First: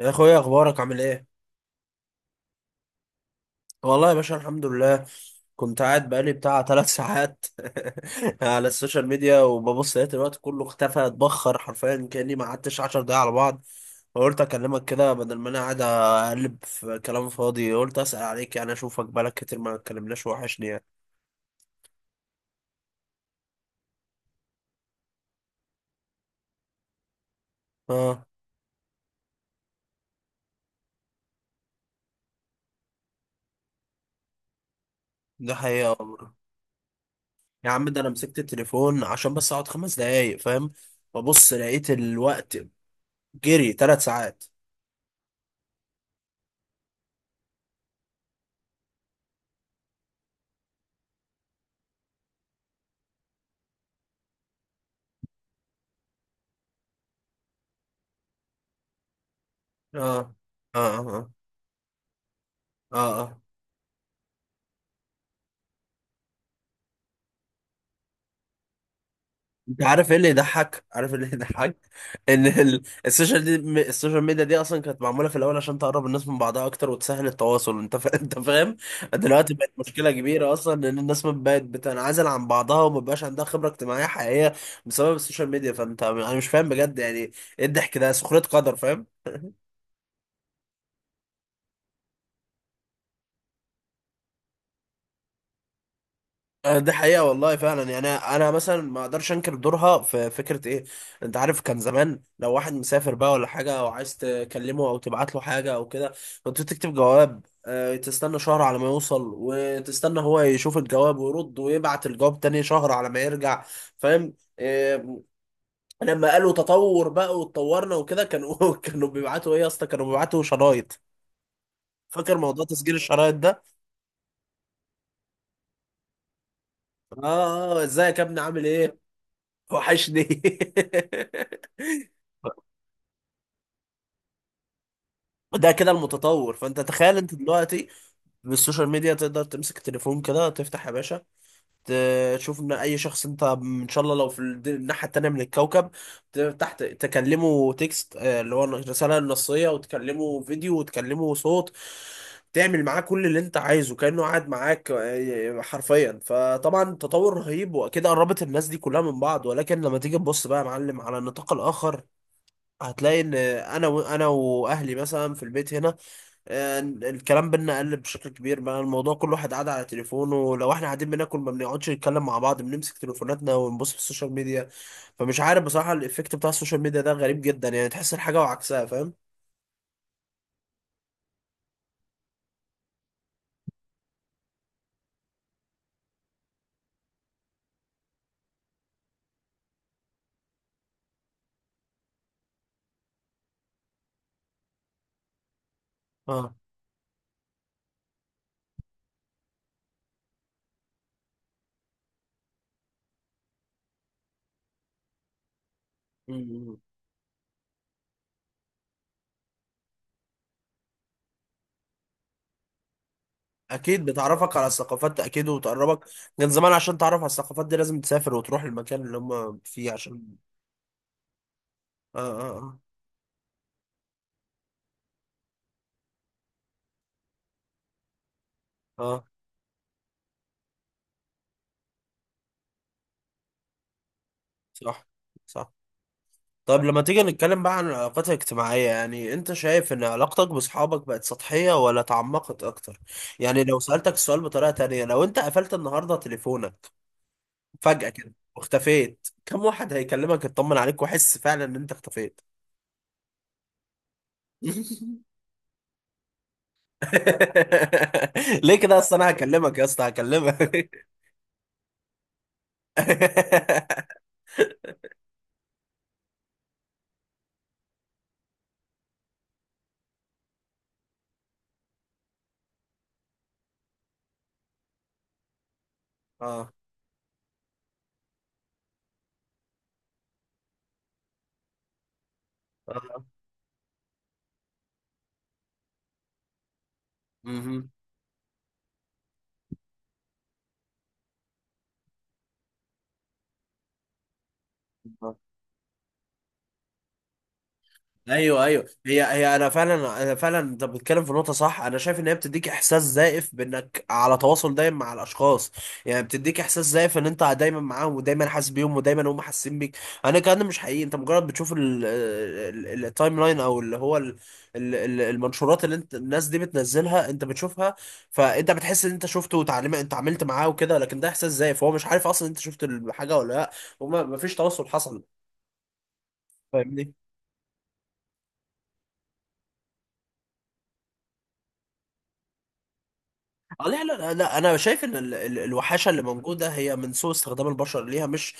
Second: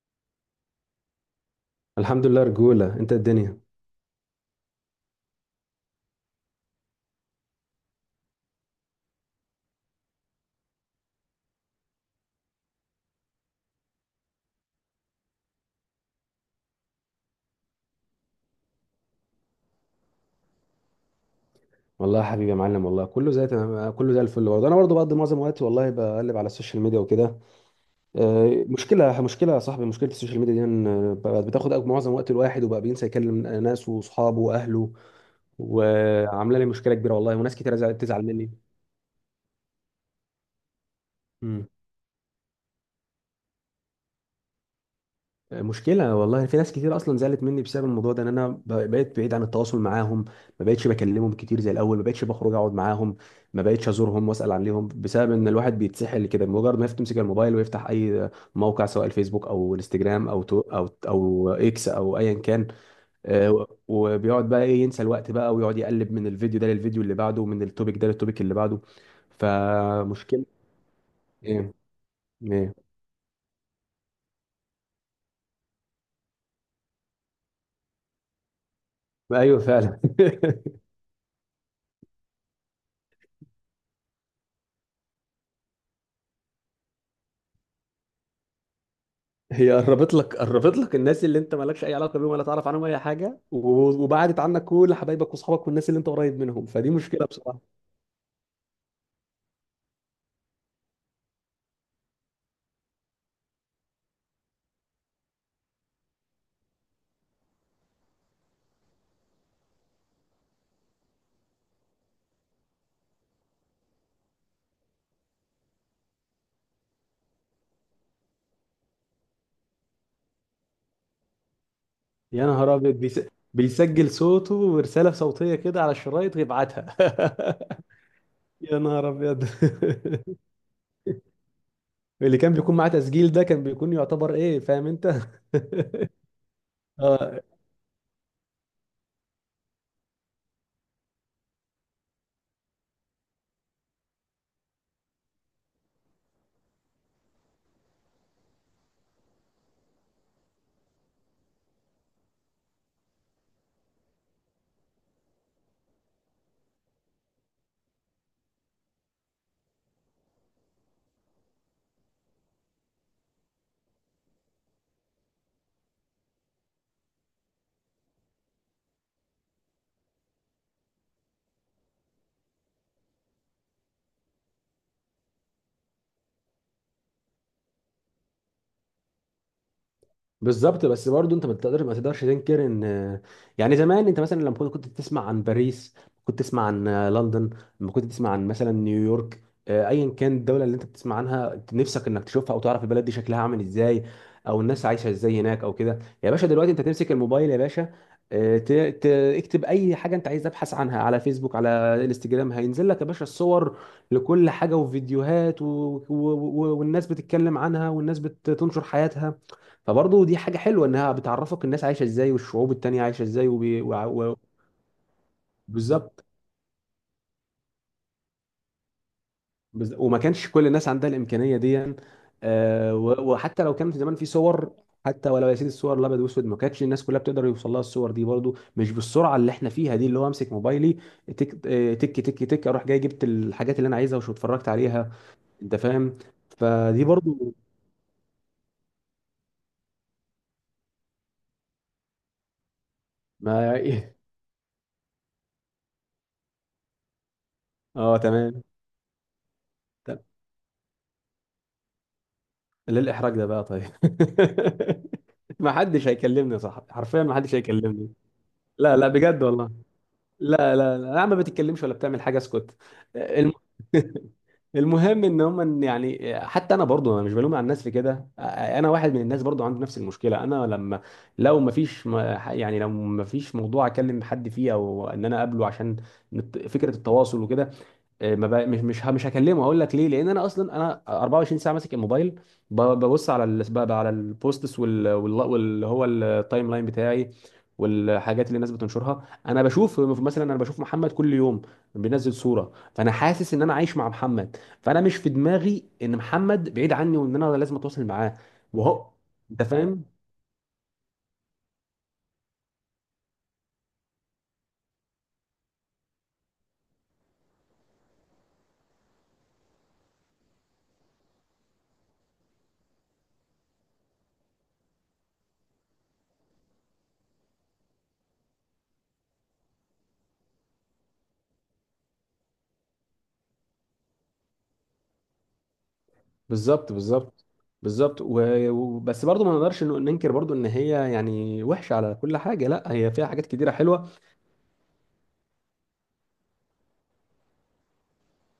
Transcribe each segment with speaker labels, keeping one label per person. Speaker 1: يا اخويا، اخبارك عامل ايه؟
Speaker 2: الحمد لله رجولة انت الدنيا.
Speaker 1: والله يا باشا، الحمد لله. كنت قاعد بقالي بتاع 3 ساعات على السوشيال ميديا وببص لقيت الوقت كله اختفى، اتبخر حرفيا، كاني ما قعدتش 10 دقايق على بعض. فقلت اكلمك كده بدل ما انا قاعد اقلب في كلام فاضي، قلت اسال عليك، يعني اشوفك، بقالك كتير ما اتكلمناش، وحشني يعني.
Speaker 2: والله يا حبيبي يا معلم، والله كله زي تمام، كله زي الفل. برضه انا برضه بقضي معظم وقتي والله بقلب على السوشيال ميديا وكده.
Speaker 1: اه.
Speaker 2: مشكلة يا صاحبي، مشكلة السوشيال ميديا دي ان بقت بتاخد معظم وقت الواحد، وبقى بينسى يكلم ناسه واصحابه واهله.
Speaker 1: ده حقيقه والله.
Speaker 2: وعاملة لي مشكلة كبيرة والله، وناس
Speaker 1: يا
Speaker 2: كتير
Speaker 1: عم، ده انا
Speaker 2: تزعل
Speaker 1: مسكت
Speaker 2: مني.
Speaker 1: التليفون عشان بس اقعد 5 دقايق، فاهم؟ ببص
Speaker 2: مم.
Speaker 1: لقيت الوقت جري 3 ساعات.
Speaker 2: مشكلة والله. في ناس كتير أصلا زعلت مني بسبب الموضوع ده، إن أنا بقيت بعيد عن التواصل معاهم. ما بقتش بكلمهم كتير زي الأول، ما بقتش بخرج أقعد معاهم، ما بقتش أزورهم وأسأل عليهم، بسبب إن الواحد بيتسحل كده بمجرد ما تمسك الموبايل ويفتح أي موقع، سواء الفيسبوك أو
Speaker 1: اه.
Speaker 2: الانستجرام أو تو أو
Speaker 1: اه اه.
Speaker 2: إكس أو أيا كان.
Speaker 1: اه اه.
Speaker 2: وبيقعد بقى إيه، ينسى الوقت بقى ويقعد يقلب من الفيديو ده للفيديو اللي بعده، ومن التوبيك ده للتوبيك اللي بعده.
Speaker 1: انت عارف ايه اللي
Speaker 2: فمشكلة.
Speaker 1: يضحك؟ عارف ايه اللي
Speaker 2: إيه.
Speaker 1: يضحك؟ ان
Speaker 2: إيه.
Speaker 1: السوشيال ميديا دي اصلا كانت معموله في الاول عشان تقرب الناس من بعضها اكتر وتسهل التواصل، انت فاهم. دلوقتي
Speaker 2: أيوه
Speaker 1: بقت
Speaker 2: فعلا.
Speaker 1: مشكله كبيره، اصلا ان الناس ما بقت بتنعزل عن بعضها وما بقاش عندها خبره اجتماعيه حقيقيه بسبب السوشيال ميديا. فانت انا مش فاهم بجد يعني، ايه الضحك ده؟ سخريه قدر، فاهم؟
Speaker 2: هي قربت لك الناس اللي انت مالكش اي علاقه بيهم ولا تعرف عنهم اي حاجه، وبعدت عنك كل حبايبك واصحابك والناس اللي انت قريب منهم، فدي
Speaker 1: ده حقيقة
Speaker 2: مشكله
Speaker 1: والله
Speaker 2: بصراحه.
Speaker 1: فعلا. يعني أنا مثلا ما أقدرش أنكر دورها في فكرة إيه. أنت عارف، كان زمان لو واحد مسافر بقى ولا حاجة، أو عايز تكلمه أو تبعت له حاجة أو كده، كنت تكتب جواب، تستنى شهر على ما يوصل، وتستنى هو يشوف الجواب ويرد ويبعت الجواب تاني شهر على ما يرجع، فاهم؟ لما قالوا تطور بقى واتطورنا وكده، كانوا كانوا بيبعتوا إيه يا اسطى؟ كانوا بيبعتوا شرايط. فاكر
Speaker 2: يا
Speaker 1: موضوع
Speaker 2: نهار
Speaker 1: تسجيل
Speaker 2: ابيض.
Speaker 1: الشرايط ده؟
Speaker 2: بيسجل صوته ورساله صوتيه كده على الشرايط ويبعتها.
Speaker 1: آه آه. إزيك يا ابني عامل
Speaker 2: يا
Speaker 1: إيه؟
Speaker 2: نهار ابيض.
Speaker 1: وحشني.
Speaker 2: اللي كان بيكون معاه تسجيل ده كان بيكون يعتبر ايه، فاهم انت.
Speaker 1: ده كده المتطور. فانت تخيل انت
Speaker 2: اه.
Speaker 1: دلوقتي بالسوشيال ميديا، تقدر تمسك التليفون كده، تفتح يا باشا، تشوف ان اي شخص انت ان شاء الله لو في الناحيه التانيه من الكوكب، تفتح تكلمه تكست، اللي هو الرساله النصيه، وتكلمه فيديو وتكلمه صوت، تعمل معاه كل اللي انت عايزه كانه قاعد معاك، حرفيا. فطبعا تطور رهيب، واكيد قربت الناس دي كلها من بعض. ولكن لما تيجي تبص بقى يا معلم على النطاق الاخر، هتلاقي ان انا واهلي مثلا في البيت هنا، الكلام بينا قل بشكل كبير. بقى الموضوع كل واحد قاعد على تليفونه، ولو احنا قاعدين بناكل ما بنقعدش نتكلم مع بعض، بنمسك تليفوناتنا ونبص في السوشيال ميديا. فمش عارف بصراحة، الايفكت بتاع السوشيال ميديا ده غريب جدا، يعني تحس الحاجة وعكسها، فاهم؟
Speaker 2: بالظبط. بس برضه انت ما تقدرش تنكر ان، يعني زمان انت مثلا لما كنت تسمع عن باريس، كنت تسمع عن لندن، لما كنت تسمع عن مثلا نيويورك، ايا كان الدوله اللي انت بتسمع عنها، نفسك انك تشوفها او تعرف البلد دي شكلها عامل ازاي، او الناس عايشه ازاي هناك او كده. يا باشا
Speaker 1: اه.
Speaker 2: دلوقتي انت تمسك الموبايل يا باشا، آه، ت- ت- اكتب اي حاجه انت عايز تبحث عنها على فيسبوك، على انستجرام، هينزل لك يا باشا الصور لكل حاجه وفيديوهات
Speaker 1: مم.
Speaker 2: والناس بتتكلم عنها والناس بتنشر حياتها. فبرضه دي حاجة حلوة، انها بتعرفك الناس عايشة ازاي والشعوب التانية عايشة ازاي
Speaker 1: اكيد بتعرفك على الثقافات، اكيد وتقربك.
Speaker 2: بالظبط.
Speaker 1: كان زمان عشان تعرف على الثقافات دي لازم تسافر وتروح المكان اللي هم فيه
Speaker 2: وما
Speaker 1: عشان...
Speaker 2: كانش كل الناس عندها الإمكانية دي.
Speaker 1: اه اه.
Speaker 2: وحتى لو كان في زمان في صور، حتى ولو يا سيدي الصور الابيض واسود، ما كانتش الناس كلها بتقدر يوصل لها الصور دي، برضو مش
Speaker 1: اه، آه.
Speaker 2: بالسرعه اللي احنا فيها دي، اللي هو امسك موبايلي تك تك تك تك، اروح جاي جبت الحاجات اللي انا عايزها وشو اتفرجت
Speaker 1: صح.
Speaker 2: عليها.
Speaker 1: صح.
Speaker 2: انت فاهم؟
Speaker 1: طب لما
Speaker 2: فدي
Speaker 1: تيجي
Speaker 2: برضو.
Speaker 1: نتكلم بقى عن العلاقات الاجتماعية، يعني انت شايف ان علاقتك بصحابك بقت سطحية ولا تعمقت اكتر؟ يعني
Speaker 2: ما
Speaker 1: لو سألتك السؤال بطريقة تانية، لو انت قفلت النهاردة تليفونك فجأة
Speaker 2: اه
Speaker 1: كده
Speaker 2: تمام.
Speaker 1: واختفيت، كم واحد هيكلمك يطمن عليك وحس فعلا ان انت اختفيت؟
Speaker 2: ليه الإحراج ده بقى طيب؟ ما حدش هيكلمني، صح؟ حرفيا ما حدش هيكلمني.
Speaker 1: ليه
Speaker 2: لا
Speaker 1: كده
Speaker 2: لا
Speaker 1: اصلا؟ انا
Speaker 2: بجد والله.
Speaker 1: هكلمك يا اسطى،
Speaker 2: لا
Speaker 1: هكلمك.
Speaker 2: لا لا يا عم ما بتتكلمش ولا بتعمل حاجة اسكت. الم... المهم ان هم، يعني حتى انا برضو انا مش بلوم على الناس في كده، انا واحد من الناس برضو عنده نفس المشكله. انا لما، لو ما فيش يعني لو ما فيش موضوع اكلم حد فيه، او ان انا اقابله عشان
Speaker 1: اه
Speaker 2: فكره التواصل وكده، إيه، ما بقى مش هكلمه. هقول لك ليه، لان انا اصلا انا 24 ساعه ماسك الموبايل،
Speaker 1: اه.
Speaker 2: ببص على بقى على البوستس واللي هو التايم لاين بتاعي
Speaker 1: مهم.
Speaker 2: والحاجات اللي الناس بتنشرها. انا بشوف مثلا، انا بشوف محمد كل يوم بينزل صوره، فانا حاسس ان انا عايش مع محمد، فانا مش في دماغي ان محمد بعيد عني وان انا لازم اتواصل معاه.
Speaker 1: ايوه ايوه.
Speaker 2: وهو
Speaker 1: هي
Speaker 2: انت
Speaker 1: انا فعلا
Speaker 2: فاهم.
Speaker 1: انا فعلا انت بتتكلم في نقطه صح. انا شايف ان هي بتديك احساس زائف بانك على تواصل دايم مع الاشخاص. يعني بتديك احساس زائف ان انت دايما معاهم، ودايما حاسس بيهم، ودايما هم حاسين بيك. انا الكلام ده مش حقيقي. انت مجرد بتشوف التايم لاين، او اللي هو المنشورات اللي انت الناس دي بتنزلها انت بتشوفها، فانت بتحس ان انت شفته وتعلم انت عملت معاه وكده. لكن ده احساس زائف، هو مش عارف اصلا انت شفت الحاجه ولا لا، وما فيش تواصل حصل،
Speaker 2: بالظبط.
Speaker 1: فاهمني؟
Speaker 2: بالظبط بالظبط. وبس برضه ما نقدرش ننكر برضه ان هي، يعني وحشه على كل حاجه لا، هي فيها حاجات كتيره
Speaker 1: لا
Speaker 2: حلوه.
Speaker 1: لا لا، انا شايف ان الوحاشه اللي موجوده هي من سوء استخدام البشر ليها، مش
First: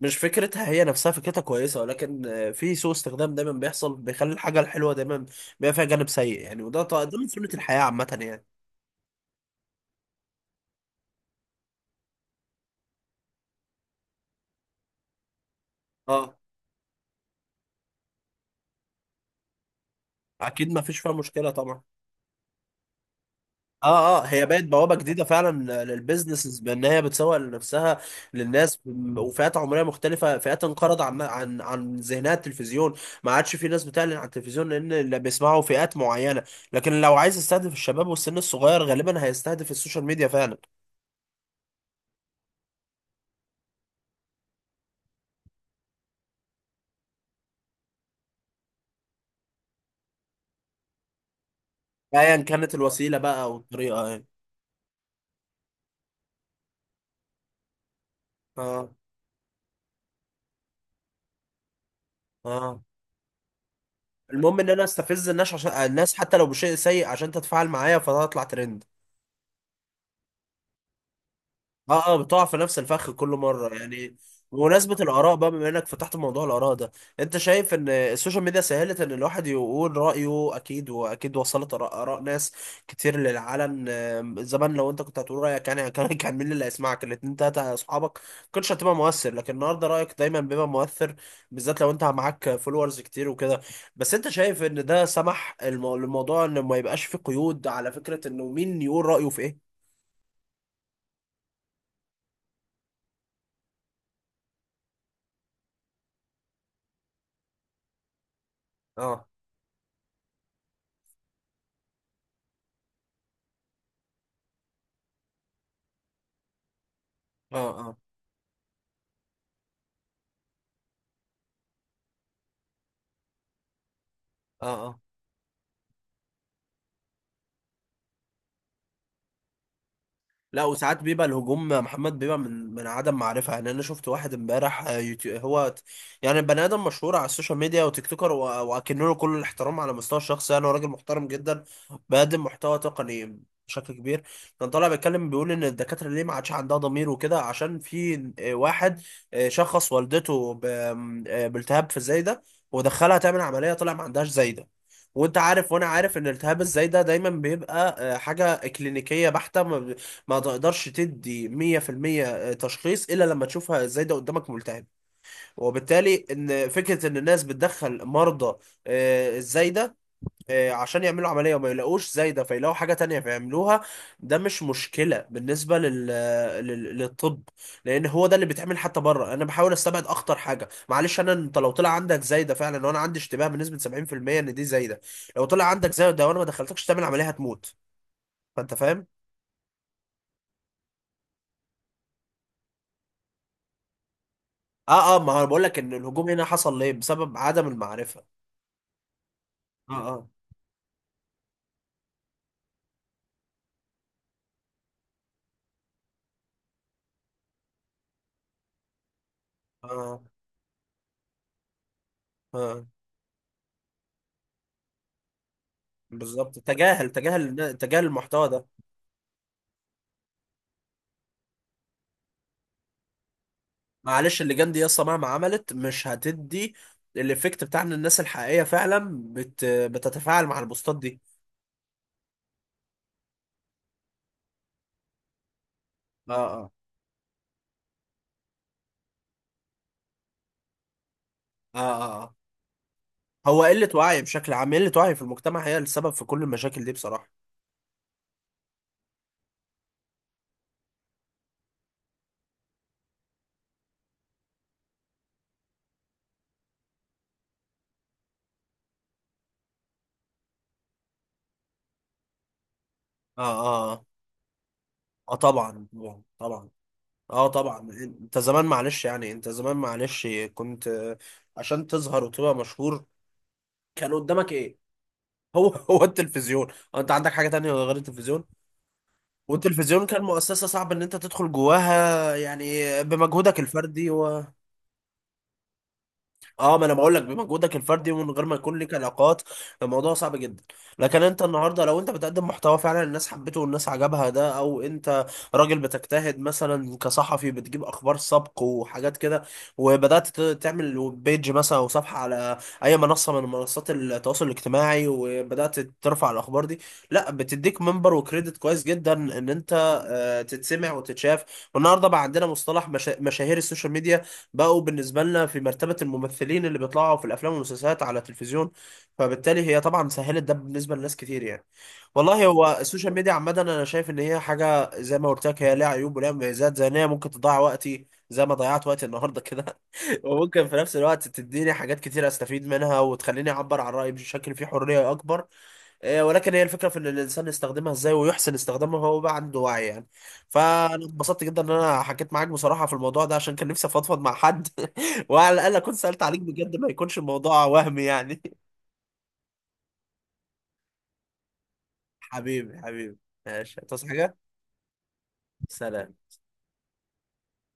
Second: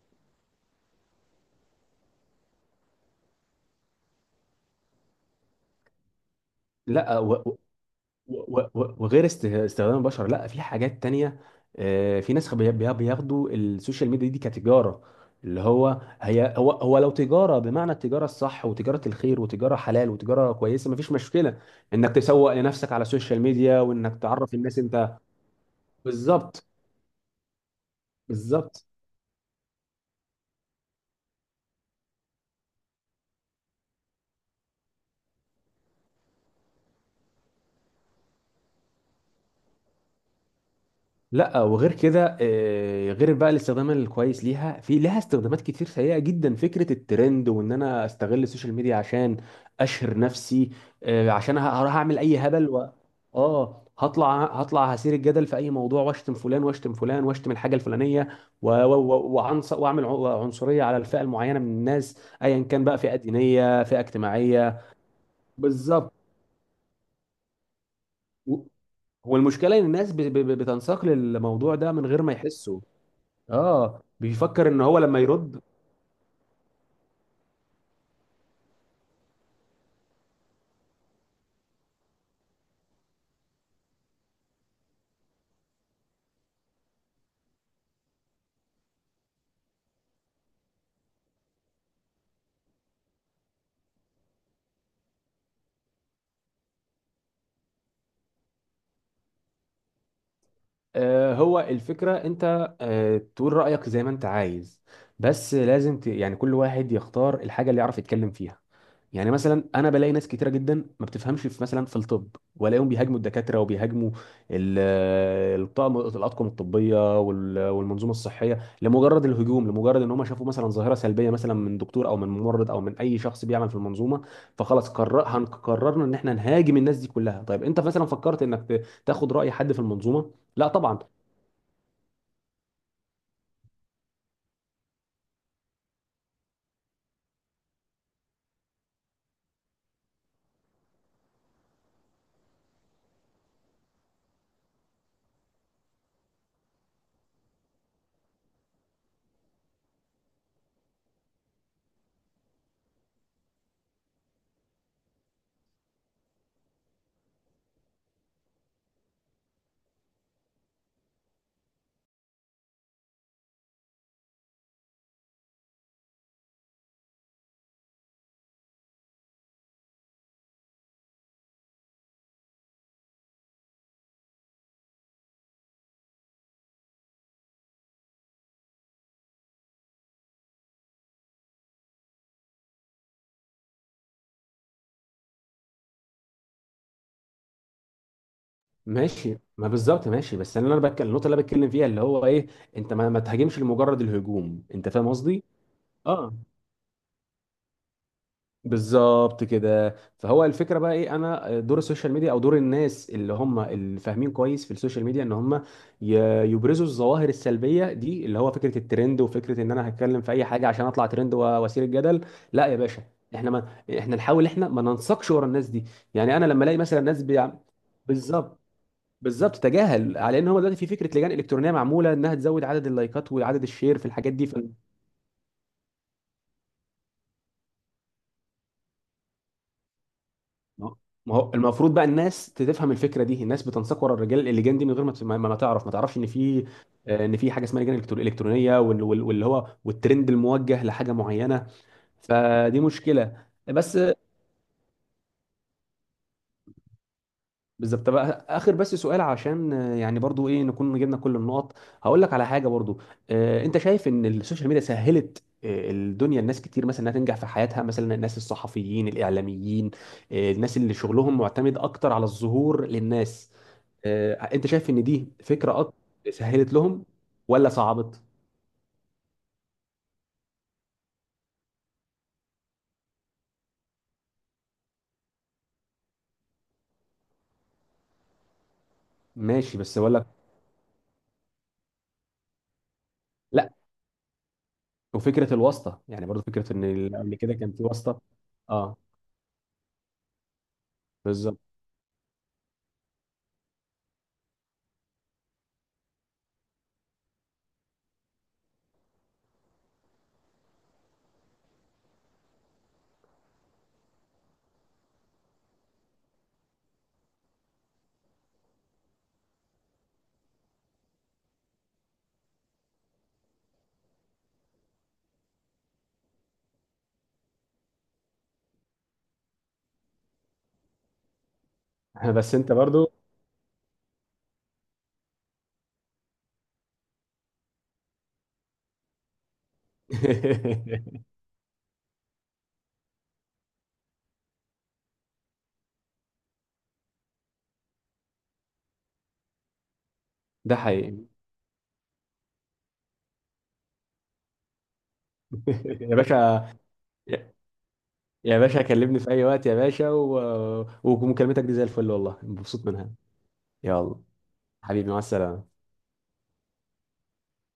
Speaker 1: مش فكرتها. هي نفسها فكرتها كويسه، ولكن في سوء استخدام دايما بيحصل بيخلي الحاجه الحلوه دايما بيبقى فيها جانب سيء يعني. وده ده
Speaker 2: لا
Speaker 1: من
Speaker 2: و...
Speaker 1: سنه
Speaker 2: و...
Speaker 1: الحياه عامه يعني.
Speaker 2: و... و- وغير استخدام البشر، لا في حاجات تانية. في ناس بياخدوا السوشيال ميديا دي كتجارة. اللي هو
Speaker 1: اه،
Speaker 2: هي هو لو تجارة بمعنى التجارة الصح، وتجارة الخير وتجارة حلال وتجارة
Speaker 1: اكيد ما
Speaker 2: كويسة،
Speaker 1: فيش
Speaker 2: مفيش
Speaker 1: فيها مشكله
Speaker 2: مشكلة
Speaker 1: طبعا.
Speaker 2: انك تسوق لنفسك على السوشيال ميديا،
Speaker 1: اه
Speaker 2: وانك
Speaker 1: اه. هي
Speaker 2: تعرف
Speaker 1: بقت
Speaker 2: الناس
Speaker 1: بوابه
Speaker 2: انت.
Speaker 1: جديده فعلا للبيزنسز
Speaker 2: بالظبط.
Speaker 1: بان هي بتسوق لنفسها للناس
Speaker 2: بالظبط.
Speaker 1: وفئات عمريه مختلفه، فئات انقرض عن ذهنها التلفزيون، ما عادش في ناس بتعلن على التلفزيون لان اللي بيسمعوا فئات معينه. لكن لو عايز يستهدف الشباب والسن الصغير، غالبا هيستهدف السوشيال ميديا فعلا.
Speaker 2: لا وغير كده، غير بقى الاستخدام الكويس ليها، في لها استخدامات كتير سيئة جدا. فكرة الترند، وان انا استغل السوشيال ميديا عشان اشهر نفسي، عشان هروح اعمل
Speaker 1: ايا
Speaker 2: اي هبل
Speaker 1: كانت
Speaker 2: و...
Speaker 1: الوسيله بقى او
Speaker 2: اه
Speaker 1: الطريقه يعني.
Speaker 2: هطلع، هطلع هثير الجدل في اي موضوع، واشتم فلان واشتم فلان واشتم الحاجة الفلانية
Speaker 1: اه
Speaker 2: واعمل عنصرية على الفئة المعينة من الناس، ايا
Speaker 1: اه.
Speaker 2: كان بقى، فئة دينية فئة
Speaker 1: المهم ان
Speaker 2: اجتماعية.
Speaker 1: انا استفز الناس، عشان
Speaker 2: بالظبط.
Speaker 1: الناس حتى لو بشيء سيء عشان تتفاعل معايا فهتطلع
Speaker 2: و-
Speaker 1: ترند.
Speaker 2: والمشكلة ان الناس بتنساق للموضوع ده
Speaker 1: اه
Speaker 2: من
Speaker 1: اه.
Speaker 2: غير ما
Speaker 1: بتقع في نفس
Speaker 2: يحسوا.
Speaker 1: الفخ كل مره
Speaker 2: اه
Speaker 1: يعني.
Speaker 2: بيفكر ان
Speaker 1: بمناسبه
Speaker 2: هو لما
Speaker 1: الاراء بقى،
Speaker 2: يرد.
Speaker 1: بما انك فتحت موضوع الاراء ده، انت شايف ان السوشيال ميديا سهلت ان الواحد يقول رايه؟ اكيد. واكيد وصلت آراء ناس كتير للعلن. زمان لو انت كنت هتقول رايك يعني، كان كان مين اللي هيسمعك؟ الاتنين تلاته اصحابك، ما كنتش هتبقى مؤثر. لكن النهارده رايك دايما بيبقى مؤثر، بالذات لو انت معاك فولورز كتير وكده. بس انت شايف ان ده سمح للموضوع ان ما يبقاش فيه قيود على فكره انه مين يقول رايه في ايه؟
Speaker 2: هو الفكرة انت، تقول رأيك زي ما انت عايز، بس لازم يعني كل واحد يختار الحاجة اللي يعرف يتكلم فيها.
Speaker 1: اه
Speaker 2: يعني مثلا انا بلاقي ناس كتيرة جدا ما بتفهمش في مثلا في الطب، والاقيهم بيهاجموا الدكاترة وبيهاجموا الطاقم، الاطقم الطبية
Speaker 1: اه. اه
Speaker 2: والمنظومة الصحية، لمجرد الهجوم، لمجرد ان هم شافوا مثلا ظاهرة سلبية مثلا من دكتور او من ممرض او من اي شخص بيعمل في المنظومة،
Speaker 1: اه.
Speaker 2: فخلاص
Speaker 1: آه.
Speaker 2: قرر هنقررنا ان احنا نهاجم الناس دي كلها. طيب انت مثلا فكرت انك تاخد رأي حد في المنظومة؟
Speaker 1: لا،
Speaker 2: لا طبعا.
Speaker 1: وساعات بيبقى الهجوم محمد بيبقى من عدم معرفة يعني. أنا شفت واحد امبارح، يعني بني آدم مشهور على السوشيال ميديا وتيك توكر، وأكن له كل الاحترام على مستوى الشخصي يعني، هو راجل محترم جدا، بيقدم محتوى تقني بشكل كبير. كان طالع بيتكلم بيقول إن الدكاترة ليه ما عادش عندها ضمير وكده، عشان في واحد، شخص والدته بالتهاب في الزايدة، ودخلها تعمل عملية، طلع ما عندهاش زايدة. وانت عارف وانا عارف ان التهاب الزايدة دايما بيبقى حاجة كلينيكية بحتة، ما تقدرش تدي 100% تشخيص الا لما تشوفها ازاي ده قدامك ملتهب. وبالتالي ان فكره ان الناس بتدخل مرضى الزايده، عشان يعملوا عمليه وما يلاقوش زايده، فيلاقوا حاجه تانية فيعملوها، ده مش مشكله بالنسبه للطب، لان هو ده اللي بيتعمل حتى بره. انا بحاول استبعد اخطر حاجه، معلش. انا انت لو طلع عندك زايده فعلا، وانا عندي اشتباه بنسبه 70% ان دي زايده، لو طلع عندك زايده وانا ما دخلتكش تعمل عمليه هتموت، فانت فاهم.
Speaker 2: ماشي. ما بالظبط. ماشي. بس انا، انا بتكلم النقطه اللي انا بتكلم فيها اللي هو ايه، انت ما تهاجمش لمجرد الهجوم. انت فاهم
Speaker 1: اه اه. ما انا
Speaker 2: قصدي؟
Speaker 1: بقول لك ان الهجوم
Speaker 2: اه.
Speaker 1: هنا حصل ليه بسبب عدم المعرفه.
Speaker 2: بالظبط
Speaker 1: اه
Speaker 2: كده.
Speaker 1: اه.
Speaker 2: فهو الفكره بقى ايه، انا دور السوشيال ميديا او دور الناس اللي هم اللي فاهمين كويس في السوشيال ميديا، ان هم يبرزوا الظواهر السلبيه دي، اللي هو فكره الترند وفكره ان انا
Speaker 1: اه
Speaker 2: هتكلم في اي حاجه عشان اطلع ترند واثير الجدل. لا يا
Speaker 1: اه.
Speaker 2: باشا. احنا ما احنا نحاول، احنا ما ننساقش ورا الناس دي. يعني انا
Speaker 1: بالظبط،
Speaker 2: لما الاقي مثلا
Speaker 1: تجاهل
Speaker 2: ناس
Speaker 1: تجاهل تجاهل المحتوى
Speaker 2: بالظبط.
Speaker 1: ده.
Speaker 2: بالظبط. تجاهل. على ان هو دلوقتي في فكره لجان الكترونيه معموله انها تزود عدد اللايكات وعدد الشير في الحاجات
Speaker 1: معلش
Speaker 2: دي
Speaker 1: اللجان دي يسطا مهما عملت مش هتدي الايفكت بتاع ان الناس الحقيقيه فعلا بتتفاعل مع
Speaker 2: ما
Speaker 1: البوستات
Speaker 2: هو
Speaker 1: دي.
Speaker 2: ما هو المفروض بقى الناس تفهم الفكره دي، الناس بتنساق ورا الرجال، اللجان دي، من غير ما ما تعرف، ما تعرفش ان
Speaker 1: اه
Speaker 2: في،
Speaker 1: اه.
Speaker 2: ان في حاجه اسمها لجان الكترونيه واللي هو والترند الموجه لحاجه معينه.
Speaker 1: اه اه. اه.
Speaker 2: فدي مشكله
Speaker 1: هو قله
Speaker 2: بس.
Speaker 1: وعي بشكل عام، قله وعي في المجتمع هي السبب في كل المشاكل دي بصراحه.
Speaker 2: بالظبط. بقى اخر بس سؤال، عشان يعني برضو ايه نكون جبنا كل النقط، هقول لك على حاجه برضو. انت شايف ان السوشيال ميديا سهلت الدنيا، الناس كتير مثلا انها تنجح في حياتها، مثلا الناس الصحفيين الاعلاميين، الناس اللي شغلهم معتمد اكتر على الظهور
Speaker 1: اه
Speaker 2: للناس،
Speaker 1: اه. اه.
Speaker 2: انت شايف ان دي فكره
Speaker 1: طبعا
Speaker 2: اكتر
Speaker 1: طبعا طبعا.
Speaker 2: سهلت لهم
Speaker 1: اه
Speaker 2: ولا
Speaker 1: طبعا.
Speaker 2: صعبت؟
Speaker 1: انت زمان معلش يعني، انت زمان معلش كنت عشان تظهر وتبقى مشهور، كان قدامك ايه؟ هو هو التلفزيون، هو انت عندك حاجة تانية غير التلفزيون؟
Speaker 2: ماشي بس
Speaker 1: والتلفزيون
Speaker 2: بقول
Speaker 1: كان
Speaker 2: لك.
Speaker 1: مؤسسة صعب ان انت تدخل جواها يعني بمجهودك
Speaker 2: لا
Speaker 1: الفردي.
Speaker 2: وفكره الواسطه، يعني برضو فكره
Speaker 1: اه،
Speaker 2: ان
Speaker 1: ما انا بقول لك
Speaker 2: قبل كده كان
Speaker 1: بمجهودك
Speaker 2: في
Speaker 1: الفردي،
Speaker 2: واسطه.
Speaker 1: ومن غير ما يكون ليك
Speaker 2: اه
Speaker 1: علاقات الموضوع صعب جدا. لكن انت
Speaker 2: بالظبط.
Speaker 1: النهارده لو انت بتقدم محتوى فعلا الناس حبته والناس عجبها ده، او انت راجل بتجتهد مثلا كصحفي، بتجيب اخبار سبق وحاجات كده، وبدات تعمل بيج مثلا او صفحه على اي منصه من منصات التواصل الاجتماعي، وبدات ترفع الاخبار دي، لا بتديك منبر وكريدت كويس جدا ان انت تتسمع وتتشاف. والنهارده بقى عندنا مصطلح مشاهير السوشيال ميديا، بقوا بالنسبة لنا في مرتبة الممثلين اللي بيطلعوا في الأفلام والمسلسلات على التلفزيون. فبالتالي هي طبعا سهلت ده بالنسبة لناس كتير يعني. والله
Speaker 2: بس انت
Speaker 1: هو
Speaker 2: برضو
Speaker 1: السوشيال ميديا عامة، أنا شايف إن هي حاجة زي ما قلت لك، هي ليها عيوب وليها مميزات، زي إن هي ممكن تضيع وقتي زي ما ضيعت وقتي النهاردة كده، وممكن في نفس الوقت تديني حاجات كتير أستفيد منها، وتخليني أعبر عن رأيي بشكل فيه حرية أكبر. ولكن هي الفكرة في إن الإنسان يستخدمها إزاي، ويحسن استخدامها، هو بقى عنده وعي يعني.
Speaker 2: ده
Speaker 1: فأنا
Speaker 2: حقيقي.
Speaker 1: اتبسطت جدا إن أنا حكيت معاك بصراحة في الموضوع ده، عشان كان نفسي أفضفض مع حد، وعلى الأقل أكون
Speaker 2: يا
Speaker 1: سألت
Speaker 2: باشا،
Speaker 1: عليك بجد، ما يكونش
Speaker 2: يا،
Speaker 1: الموضوع وهمي يعني.
Speaker 2: يا باشا كلمني في اي وقت يا باشا، و... ومكالمتك دي زي الفل والله،
Speaker 1: حبيبي
Speaker 2: مبسوط منها.
Speaker 1: حبيبي، ماشي، تصحى
Speaker 2: يلا
Speaker 1: حاجة؟
Speaker 2: حبيبي، مع السلامة.
Speaker 1: سلام.